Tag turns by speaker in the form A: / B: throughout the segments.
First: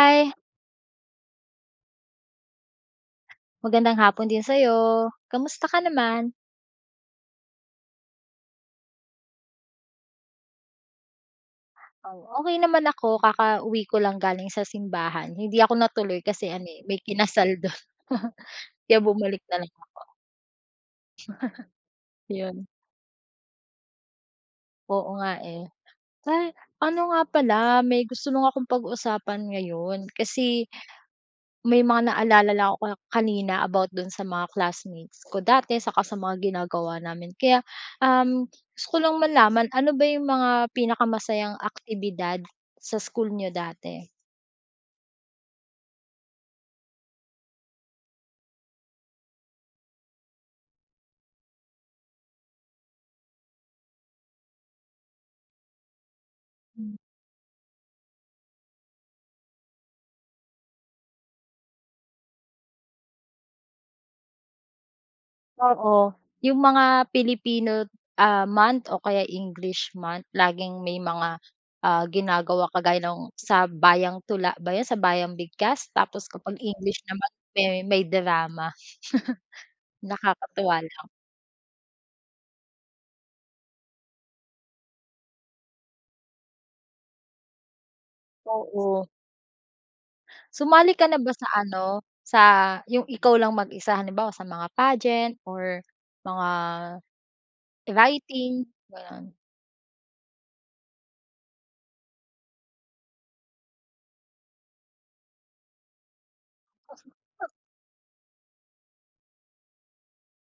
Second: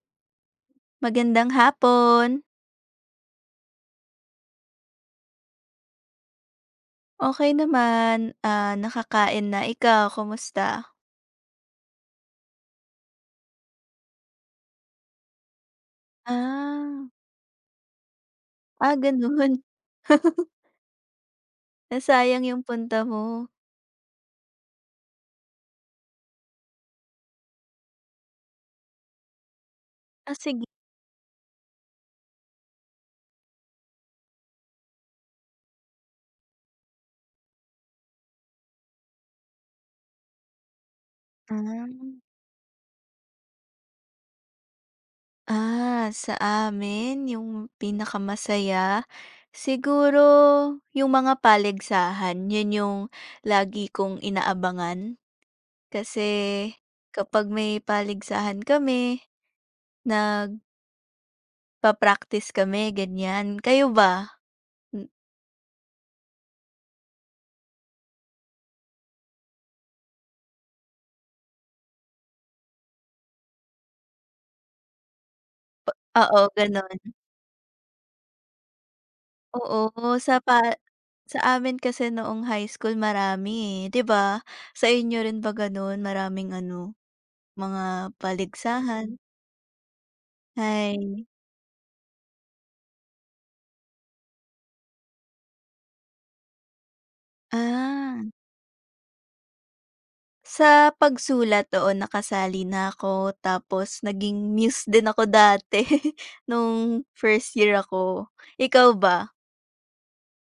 A: Hi,
B: Magandang hapon.
A: magandang hapon din sa'yo. Kamusta ka naman?
B: Okey naman, ah, nakakain na. Ikaw, kumusta?
A: Oh, okey naman ako, kakauwi ko lang galing sa simbahan. Hindi ako natuloy kasi ano, eh, may
B: Ah,
A: kinasal dun.
B: ah,
A: Kaya bumalik
B: gano'n.
A: na lang ako,
B: Nasayang yung
A: yun.
B: punta mo.
A: Oo nga, eh. Ay, ano nga pala, may gusto lang akong pag-usapan ngayon
B: Ah, sige
A: kasi may mga naalala lang ako kanina about dun sa mga classmates ko dati saka sa mga ginagawa namin. Kaya, gusto ko lang malaman ano ba yung mga pinakamasayang
B: ah.
A: aktibidad sa school niyo dati?
B: Ah, sa amin yung pinakamasaya, siguro yung mga paligsahan. Yun yung lagi kong inaabangan. Kasi kapag may paligsahan kami, nagpa-practice kami, ganyan. Kayo ba?
A: Oo, yung mga Filipino, ah, month o kaya English month laging may mga, ah, ginagawa kagaya ng sa Bayang Tula ba yun, sa Bayang Bigkas? Tapos
B: Oo,
A: kapag English
B: gano'n.
A: naman may drama.
B: Oo, sa pa
A: Nakakatuwa lang.
B: sa amin kasi noong high school marami, eh, 'di ba? Sa inyo rin ba gano'n, maraming ano, mga
A: Oo.
B: paligsahan? Mm.
A: Sumali ka na
B: Ay,
A: ba sa ano, sa yung ikaw lang mag-isa halimbawa sa mga pageant or mga
B: ah.
A: writing, gano'n?
B: Sa pagsulat, oo, nakasali na ako tapos naging muse din ako dati nung first year ako. Ikaw ba?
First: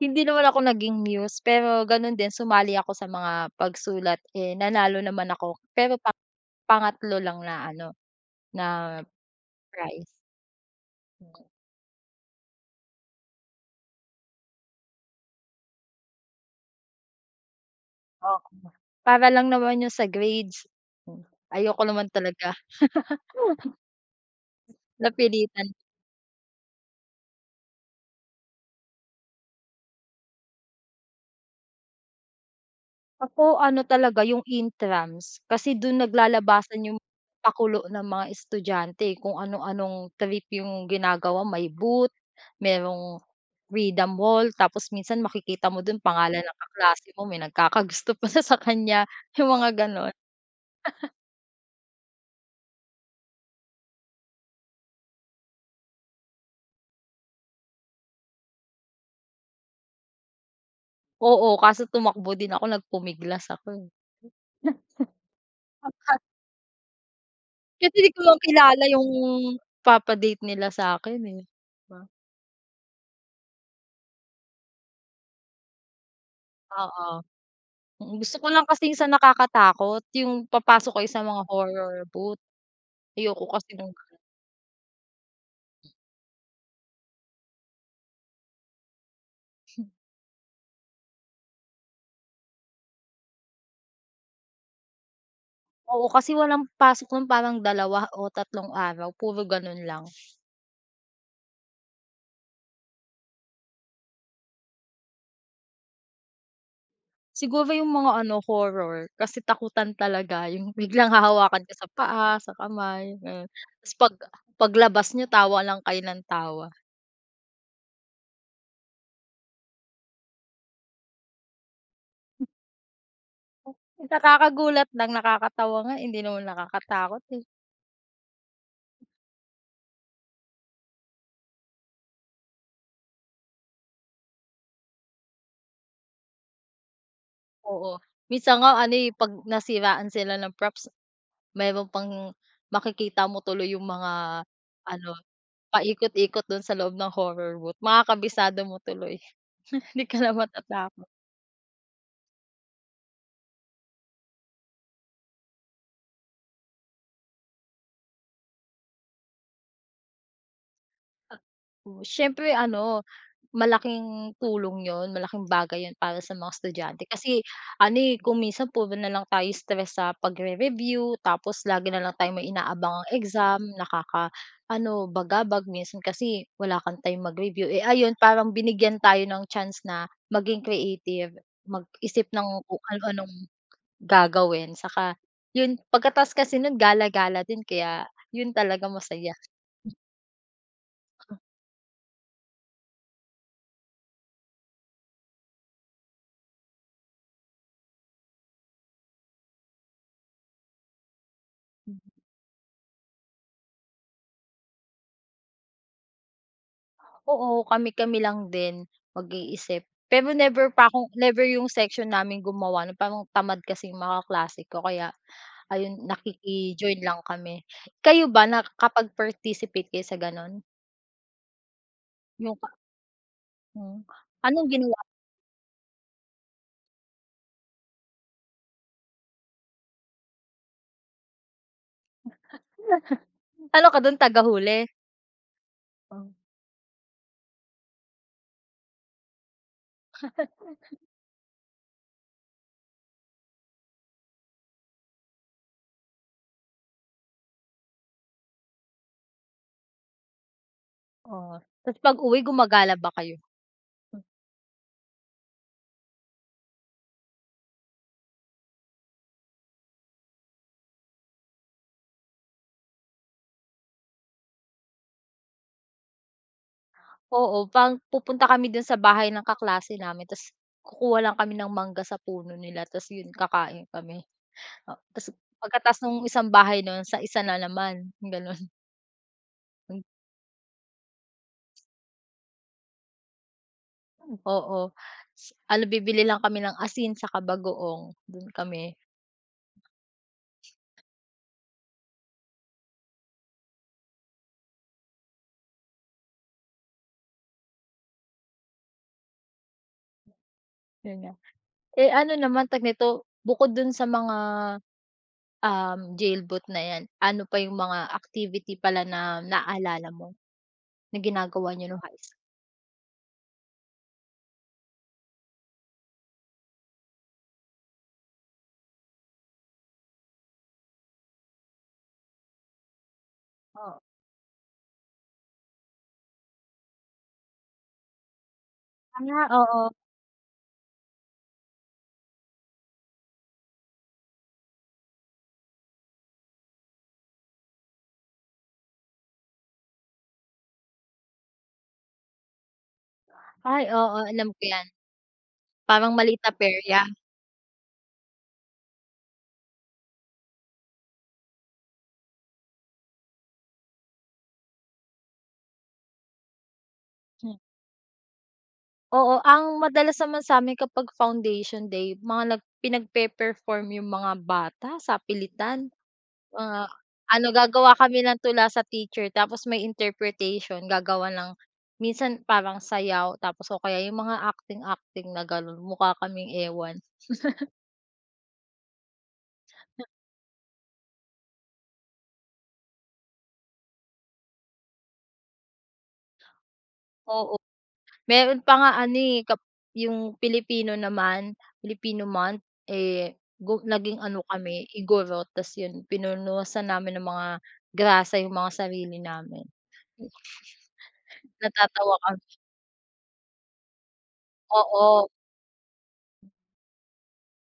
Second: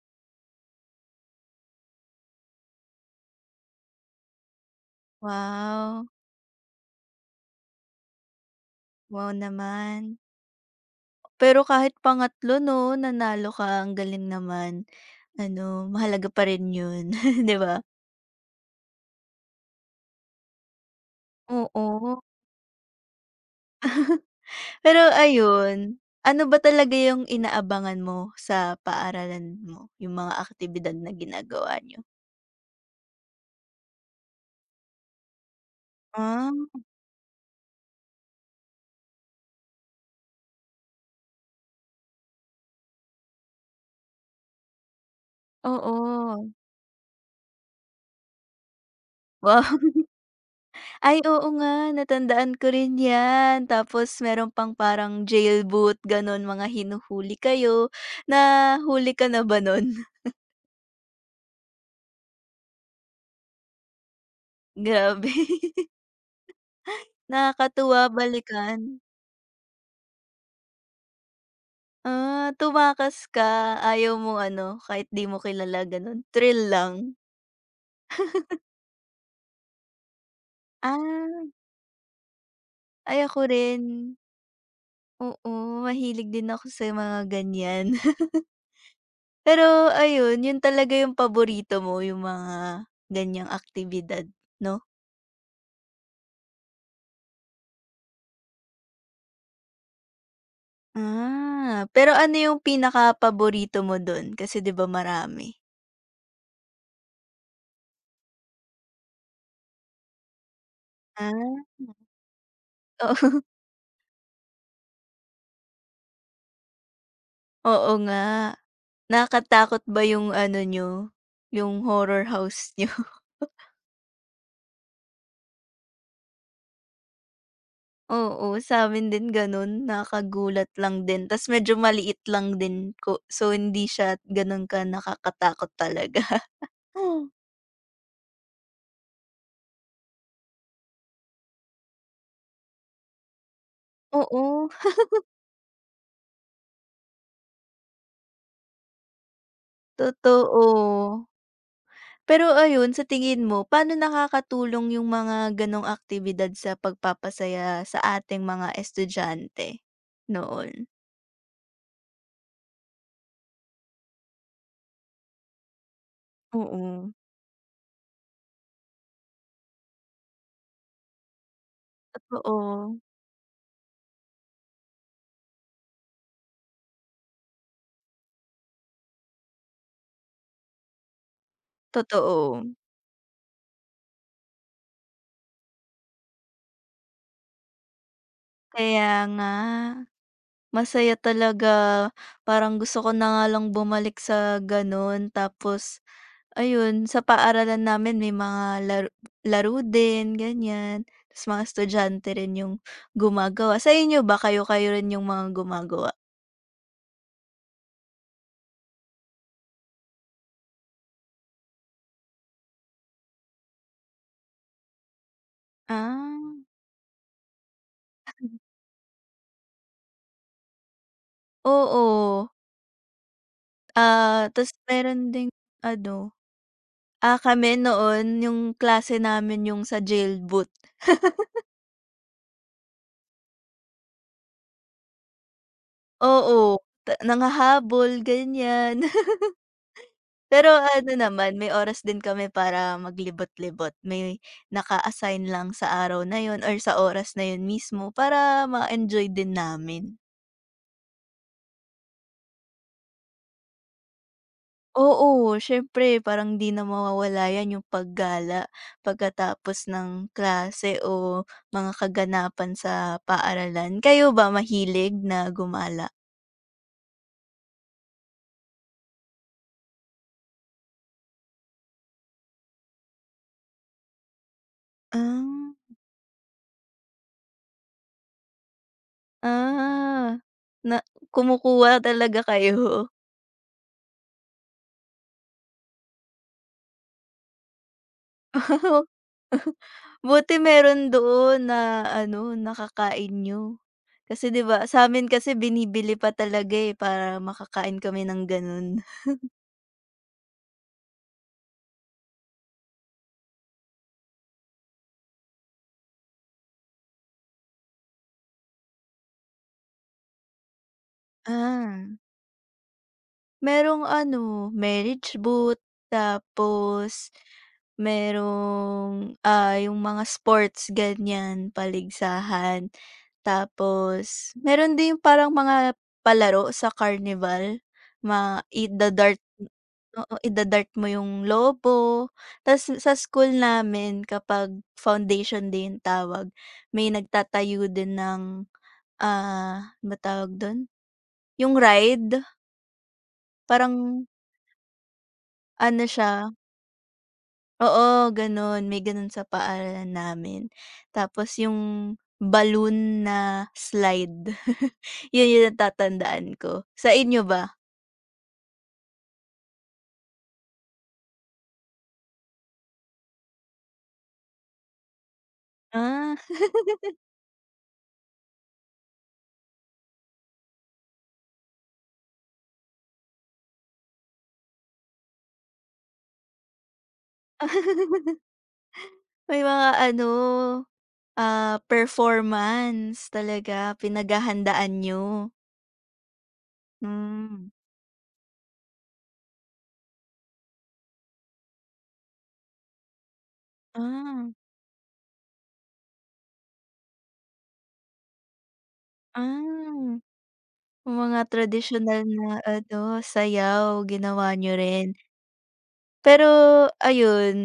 A: Hindi naman ako naging muse pero gano'n din sumali ako sa mga pagsulat, eh, nanalo naman ako pero
B: Wow,
A: pa pangatlo lang na ano, na
B: wow
A: prize.
B: naman.
A: Mm,
B: Pero kahit pangatlo 'no, nanalo ka, ang galing naman. Ano, mahalaga pa rin yun, 'di ba?
A: oo, para lang naman yung sa grades. Hmm, ayoko naman
B: Oo.
A: talaga,
B: Pero
A: napilitan.
B: ayun, ano ba talaga yung inaabangan mo sa paaralan mo, yung mga aktibidad na ginagawa niyo?
A: Ako ano talaga yung intrams, kasi dun
B: Ah,
A: naglalabasan yung pakulo ng mga estudyante, kung ano-anong trip yung ginagawa, may booth, merong freedom wall, tapos minsan makikita mo dun pangalan
B: oo.
A: ng kaklase mo, may nagkakagusto pa na sa kanya, yung mga
B: Wow,
A: ganon.
B: ay oo nga natandaan ko rin 'yan. Tapos meron pang parang jailboot gano'n, mga hinuhuli kayo. Na huli ka na ba nun?
A: Oo, kaso tumakbo din ako, nagpumiglas ako, eh.
B: Grabe,
A: Kasi
B: nakakatuwa
A: di ko lang
B: balikan.
A: kilala yung papadate date nila sa'kin, eh, 'di ba?
B: Ah, tumakas ka, ayaw mo ano, kahit di mo kilala gano'n, thrill lang?
A: Oo. Gusto ko lang kasing sa nakakatakot yung papasok kayo sa mga
B: Ah,
A: horror boot.
B: ay ako
A: Ayoko kasi
B: rin,
A: nung
B: oo, mahilig din ako sa mga ganiyan. Pero ayun, 'yun talaga 'yung paborito mo, 'yung mga ganiyang aktibidad 'no?
A: oo, kasi walang pasok nun parang dalawa o tatlong araw, puro ganun lang.
B: Ah, pero ano 'yung pinaka paborito mo do'n kasi 'di ba marami?
A: Siguro yung mga ano, horror kasi takutan talaga yung biglang hahawakan
B: Ah,
A: ka sa paa, sa kamay,
B: oo,
A: ganun. Tas pag paglabas niyo tawa lang kayo ng tawa.
B: oo nga. Nakakatakot ba 'yung ano nyo, 'yung horror house nyo?
A: Eh, nakakagulat lang, nakakatawa nga, eh, hindi naman nakakatakot, eh.
B: Oo, sa'min din gano'n. Nakakagulat lang din ta's medyo maliit lang din ko so hindi siya gano'n ka nakakatakot talaga.
A: Oo, minsan nga ano, eh, 'pag nasiraan sila ng props. Meron pang makikita mo tuloy yung mga
B: Oo,
A: ano, paikot-ikot dun sa loob ng horror booth, makakabisado mo tuloy. Hindi ka na matatakot.
B: totoo. Pero ayun, sa tingin mo paano nakakatulong yung mga gano'ng aktibidad sa pagpapasaya sa ating mga estudyante noon?
A: At oh, siyempre ano, malaking tulong 'yun, malaking bagay 'yun para sa mga estudyante
B: Oo,
A: kasi ano, eh, kung minsan puro na lang tayo stress sa pagre-review tapos lagi na lang tayo may
B: totoo,
A: inaabangang exam, nakaka ano bagabag. Minsan kasi wala kang time mag-review, eh, ayun parang binigyan tayo ng chance na maging creative, mag-isip
B: totoo.
A: ng kung ano-anong gagawin saka 'yun pagkatas kasi nun gala-gala din kaya 'yun talaga
B: Kaya
A: masaya.
B: nga. Masaya talaga, parang gusto ko na nga lang bumalik sa gano'n. Tapos ayun, sa paaralan namin may mga laro laro din, ganyan. Ta's mga estudyante rin yung gumagawa. Sa inyo ba, kayo-kayo rin yung mga gumagawa?
A: Oo, kami-kami lang din mag-iisip. Pero never pa akong never yung section namin gumawa nun parang tamad kasi yung mga kaklase ko kaya ayun
B: Ah,
A: nakiki-join lang kami. Kayo ba nakakapag-participate kayo sa ganon?
B: oo.
A: Yung ka hmm,
B: Ah,
A: anong
B: ta's
A: ginawa
B: meron ding ano, ah, kami noon yung klase namin yung sa jailboot.
A: ano dun tagahuli? Oh,
B: Oo, ta nanghahabol, ganyan. Pero ano naman, may oras din kami para maglibot-libot. May naka-assign lang sa araw na yun or sa oras na yun mismo para ma-enjoy din namin.
A: oo. Tapos pag-uwi gumagala ba kayo? Hmm,
B: Oo, siyempre parang 'di na mawawala 'yan yung paggala pagkatapos ng klase o mga kaganapan sa paaralan. Kayo ba mahilig na gumala?
A: oo, pupunta kami dun sa bahay ng kaklase namin ta's kukuha lang kami ng mangga sa puno nila ta's yun kakain kami. O tas
B: Ah,
A: pagkatapos nung isang bahay nun sa isa na naman, gano'n.
B: ah, na kumukuha talaga kayo?
A: Oo, ano bibili lang kami ng asin saka bagoong, dun kami,
B: Buti meron doon na ano, nakakain niyo. Kasi 'di ba, sa'min kasi binibili pa talaga, eh, para makakain kami ng gano'n.
A: yun nga. Eh, ano naman tawag nito, bukod dun sa mga, jailboot na yan, ano pa yung mga activity pala na naalala mo na ginagawa niyo nung
B: Ah.
A: high school?
B: Merong ano, marriage boot tapos merong, ah, yung mga sports ganyan, paligsahan.
A: Oo.
B: Tapos meron din yung parang mga palaro sa carnival, ida-dart
A: Ah, oo.
B: oo, ida-dart mo yung lobo. Tas sa school namin kapag foundation day yung tawag, may nagtatayo din ng, ah, ano ba tawag dun, yung ride,
A: Ay oo,
B: parang
A: alam ko yan,
B: ano
A: parang maliit
B: siya.
A: na perya.
B: Oo, gano'n. May gano'n sa paaralan namin. Tapos yung balloon na slide, yun yung natatandaan ko. Sa inyo ba?
A: Oo, ang madalas naman sa'min kapag foundation day, mga pinagpe-perform yung mga bata sa pilitan.
B: Ah,
A: Mga ano, gagawa kami ng tula sa teacher tapos may interpretation, gagawa ng minsan parang sayaw tapos o kaya yung mga acting-acting na gano'n, mukha kaming ewan.
B: may mga ano, ah, performance talaga, pinaghahandaan niyo? Hmm,
A: Meron pa nga ano, eh, yung Pilipino naman, Filipino month, eh, naging ano
B: ah,
A: kami, igorot ta's yun pinunuhusan namin ng mga grasa yung mga sarili namin.
B: ah, mga
A: Natatawa
B: traditional
A: kami,
B: na ano, sayaw, ginawa niyo rin?
A: oo,
B: Pero ayun,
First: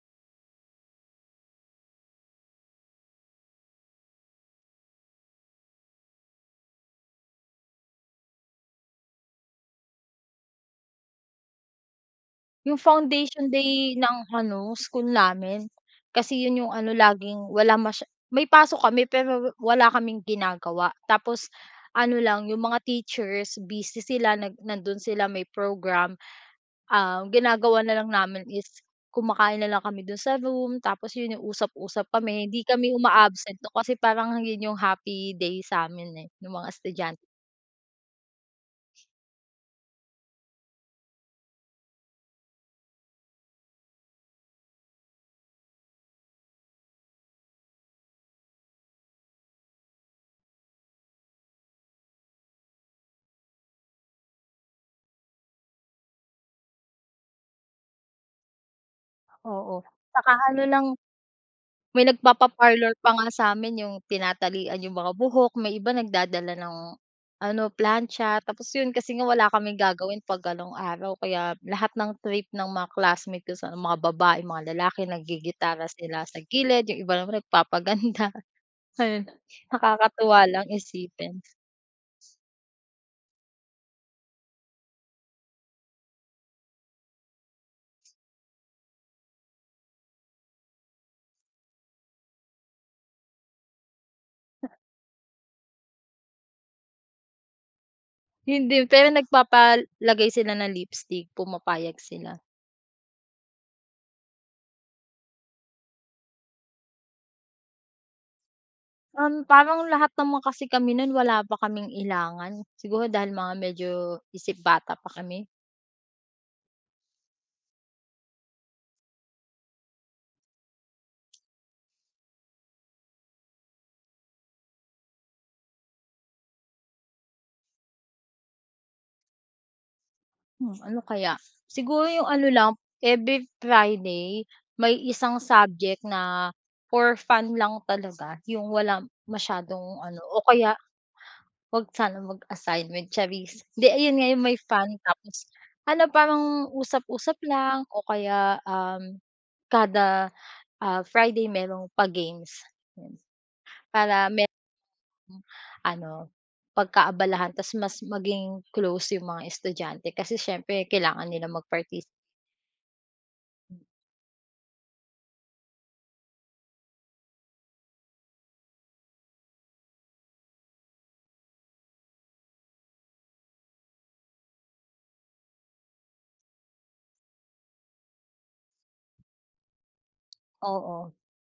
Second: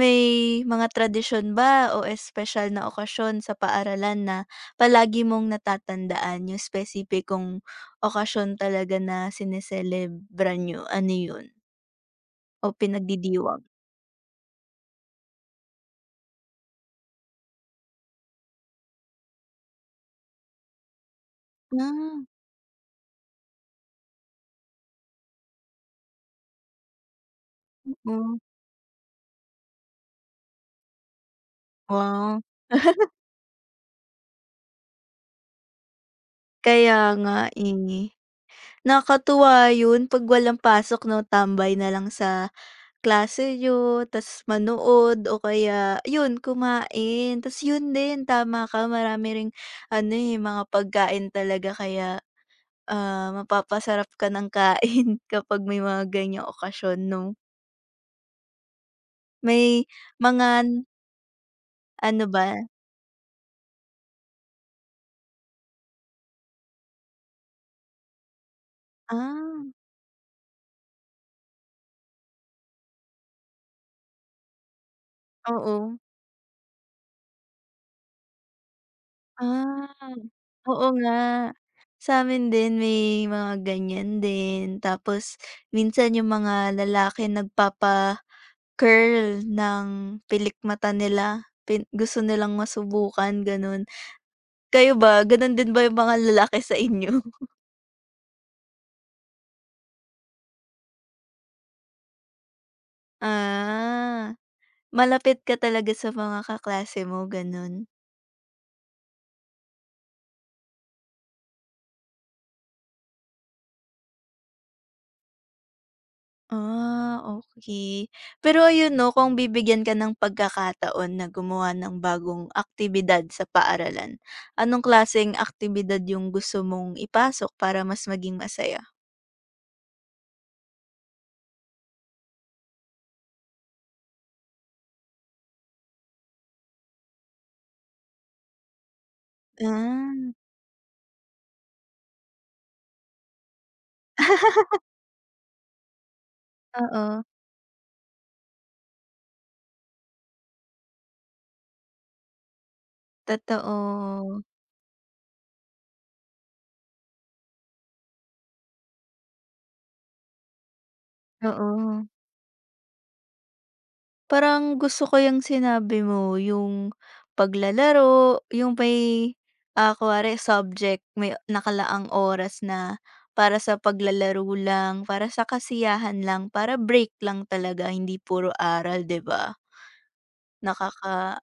B: may mga tradisyon ba o espesyal na okasyon sa paaralan na palagi mong natatandaan, yung espesipikong okasyon talaga na sine-celebra niyo, ano yun o
A: yung foundation
B: pinagdidiwang?
A: day ng ano, school namin. Kasi yun yung ano laging wala may pasok kami pero wala kaming ginagawa. Tapos ano
B: Ah,
A: lang, yung mga teachers busy sila nandun sila may program. Ah, ginagawa na lang
B: mm,
A: namin is kumakain na lang kami dun sa room tapos yun yung usap-usap
B: wow.
A: kami, hindi kami uma-absent no kasi parang yun yung happy day sa'min, eh, ng mga
B: Kaya
A: estudyante.
B: nga, eh. Nakakatuwa yun 'pag walang pasok 'no, tambay na lang sa klase yun, ta's manood o kaya yun kumain. Ta's yun din, tama ka marami ring ano, eh, mga pagkain talaga kaya, ah, mapapasarap ka ng kain kapag may mga ganyang okasyon 'no?
A: Oo,
B: May
A: saka
B: mga
A: ano lang may
B: ano ba
A: nagpapa-parlor pa nga sa'min yung tinatalian yung mga buhok, may iba nagdadala ng ano, plancha tapos yun kasi nga wala
B: ah,
A: kaming gagawin 'pag ganong araw kaya lahat ng trip ng mga classmate ko sa mga babae, mga lalaki naggigitara
B: oo.
A: sila sa gilid, yung iba naman nagpapaganda. Ayun,
B: Ah,
A: nakakatuwa lang
B: oo
A: isipin.
B: nga. Sa'min din may mga ganyan din tapos minsan yung mga lalaki nagpapa curl ng pilikmata nila, gusto nilang masubukan gano'n. Kayo ba gano'n din ba yung mga lalaki sa inyo?
A: Hindi, pero nagpapalagay sila ng lipstick, pumapayag sila.
B: Ah, malapit ka talaga sa mga kaklase mo gano'n?
A: Parang lahat naman kasi kami nun wala pa kaming ilangan. Siguro dahil mga medyo isip bata pa kami.
B: Ah, okay. Pero ayun 'no, kung bibigyan ka ng pagkakataon na gumawa ng bagong aktibidad sa paaralan, anong klaseng aktibidad yung gusto mong ipasok para mas maging masaya?
A: Hmm, ano kaya? Siguro yung ano lang, every Friday may isang subject na for fun lang talaga, yung walang masyadong
B: Ah,
A: ano o kaya wag sana mag-assignment, charis. Hindi, ayun nga yung may fun tapos ano, parang
B: oo,
A: usap-usap lang o kaya, kada, ah, Friday merong pa-games, yun. Para
B: totoo,
A: merong ano, pagkaabalahan ta's mas maging close yung mga estudyante kasi siyempre kailangan nila
B: oo. Parang gusto ko yung sinabi mo, yung paglalaro, yung may, ah, kunwari subject, may nakalaang oras na para sa paglalaro lang, para sa kasiyahan lang, para break lang talaga, hindi puro aral, 'di ba?
A: oo,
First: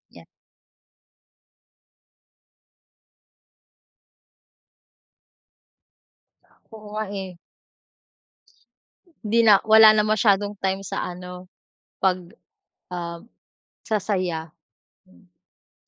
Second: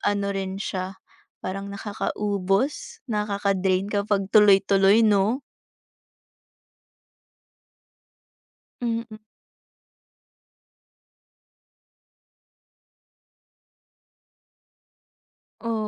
B: Ano
A: yan.
B: rin siya, parang nakakaubos, nakaka-drain kapag tuloy-tuloy 'no?
A: Oo nga, eh,
B: Mm,
A: hindi na wala na masyadong time sa ano, 'pag, um, sa saya.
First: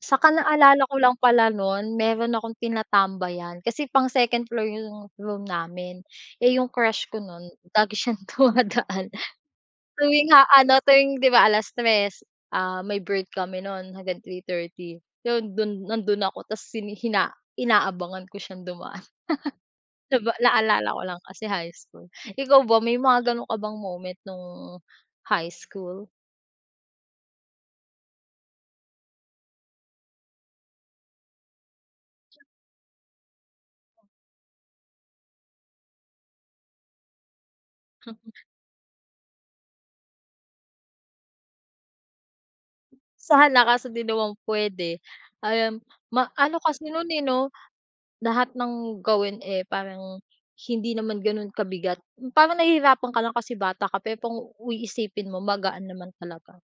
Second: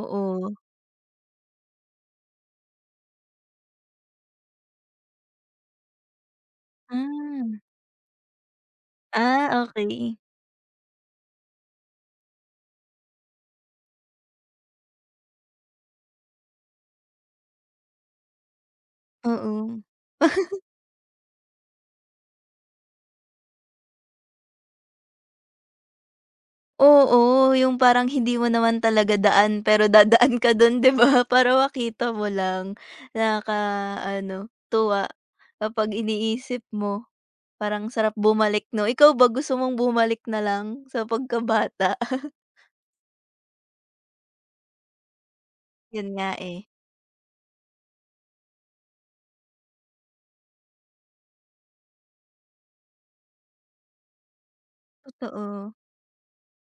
A: Saka naalala ko lang pala nun meron akong tinatambayan kasi pang second floor yung room namin. Eh, yung crush ko nun
B: Ah.
A: lagi siyang dumadaan
B: Ah, okey.
A: tuwing ha ano tuwing 'di ba 3:00, ah, may break kami nun hanggang 3:30 yun dun nandun ako tas sini hina inaabangan ko siyang dumaan
B: Oo.
A: naalala ko lang kasi high school. Ikaw ba may mga ganun ka bang moment nung high school?
B: Oo, yung parang hindi mo naman talaga daan pero dadaan ka don, 'di ba, para makita mo lang. Nakaka-ano, tuwa kapag iniisip mo. Parang sarap bumalik 'no? Ikaw ba gusto mong bumalik na lang sa pagkabata?
A: Sana kasi 'di naman puwede, um,
B: Yun nga
A: ano
B: eh,
A: kasi nun, eh, 'no. Lahat ng gawin, eh, parang hindi naman gano'n kabigat. Parang nahihirapan ka lang kasi bata ka, pero kung iisipin mo
B: totoo.
A: magaan naman talaga.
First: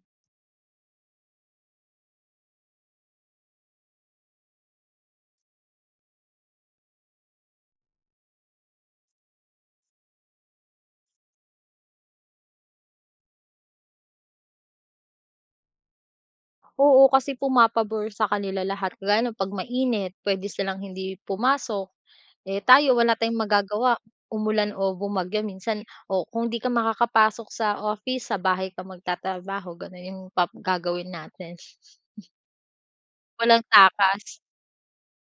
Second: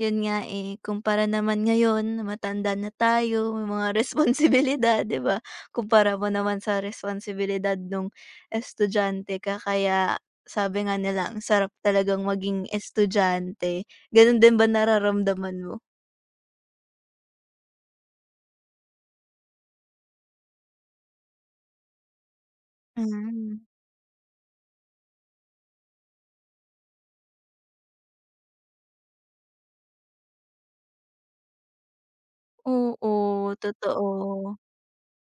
B: Yun nga, eh, kumpara naman ngayon matanda na tayo, may mga responsibilidad, 'di ba? Kumpara mo naman sa responsibilidad nung estudyante ka kaya sabi nga nila ang sarap talagang maging estudyante. Ganun din ba nararamdaman mo?
A: Oo, kasi pumapabor sa kanila lahat, kagaya no'n 'pag mainit puwede silang hindi pumasok. Eh, tayo wala tayong
B: Hmm,
A: magagawa, umulan o bumagyo minsan o kung 'di ka makakapasok sa office, sa bahay ka magtatrabaho gano'n 'yung gagawin natin.
B: oo,
A: Walang
B: totoo.
A: takas.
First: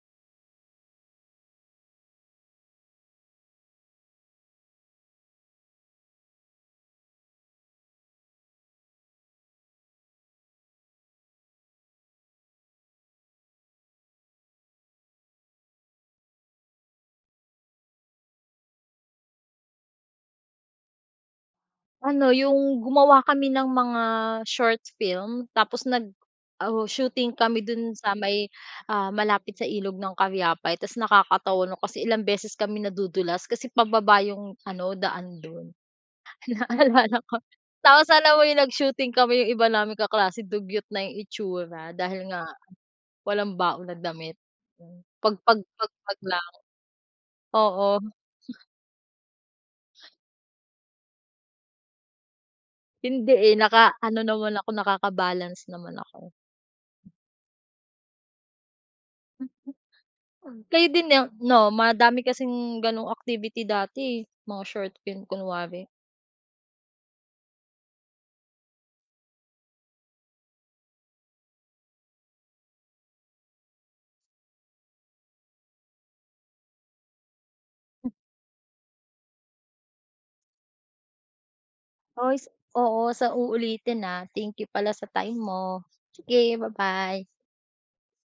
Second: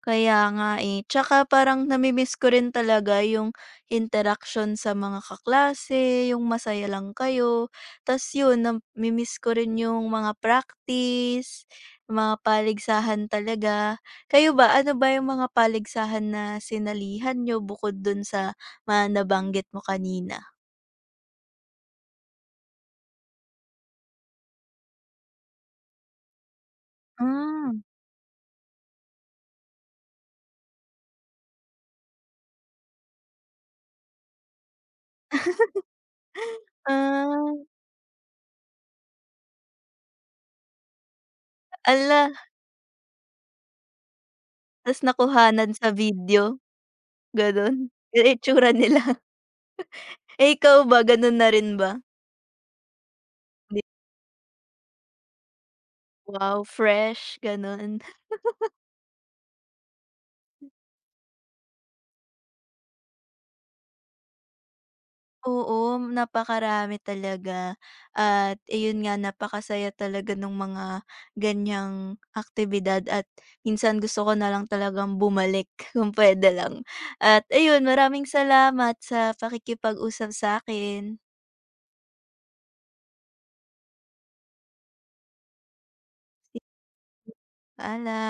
B: Kaya nga eh. Tsaka parang nami-miss ko rin talaga yung interaksyon sa mga kaklase, yung masaya lang kayo. Tas yun, nami-miss ko rin yung mga practice, mga paligsahan talaga. Kayo ba, ano ba yung mga paligsahan na sinalihan niyo bukod dun sa mga nabanggit mo kanina?
A: Ano, yung gumawa kami ng mga short film tapos oo, shooting kami
B: Hmm.
A: dun sa may, ah, malapit sa ilog ng Caviapay ta's nakakatawa no kasi ilang beses kami nadudulas kasi pababa yung ano, daan dun. Naalala ko.
B: Ah,
A: Tapos alam mo yung nag-shooting kami, yung iba naming kaklase dugyot na yung itsura dahil
B: ala,
A: nga walang baon na damit.
B: tas
A: Pag pag
B: nakuhanan sa
A: pag pag lang.
B: video, ganun?
A: Oo,
B: Yung itsura nila. Eh, ikaw ba, ganun na rin ba?
A: hindi, eh, naka-ano naman ako, nakaka-balance naman ako.
B: Wow, fresh gano'n.
A: Kayo din na 'no, madami kasing gano'ng activity dati, eh, mga short film kunwari.
B: Oo, napakarami talaga at iyon nga napakasaya talaga ng mga ganiyang aktibidad at minsan gusto ko na lang talagang bumalik kung puwede lang. At ayun, maraming salamat sa pakikipag-usap sa akin.
A: Oy, oo, sa uulitin, na thank you pala sa time mo. Sige, bye bye.
B: Paalam.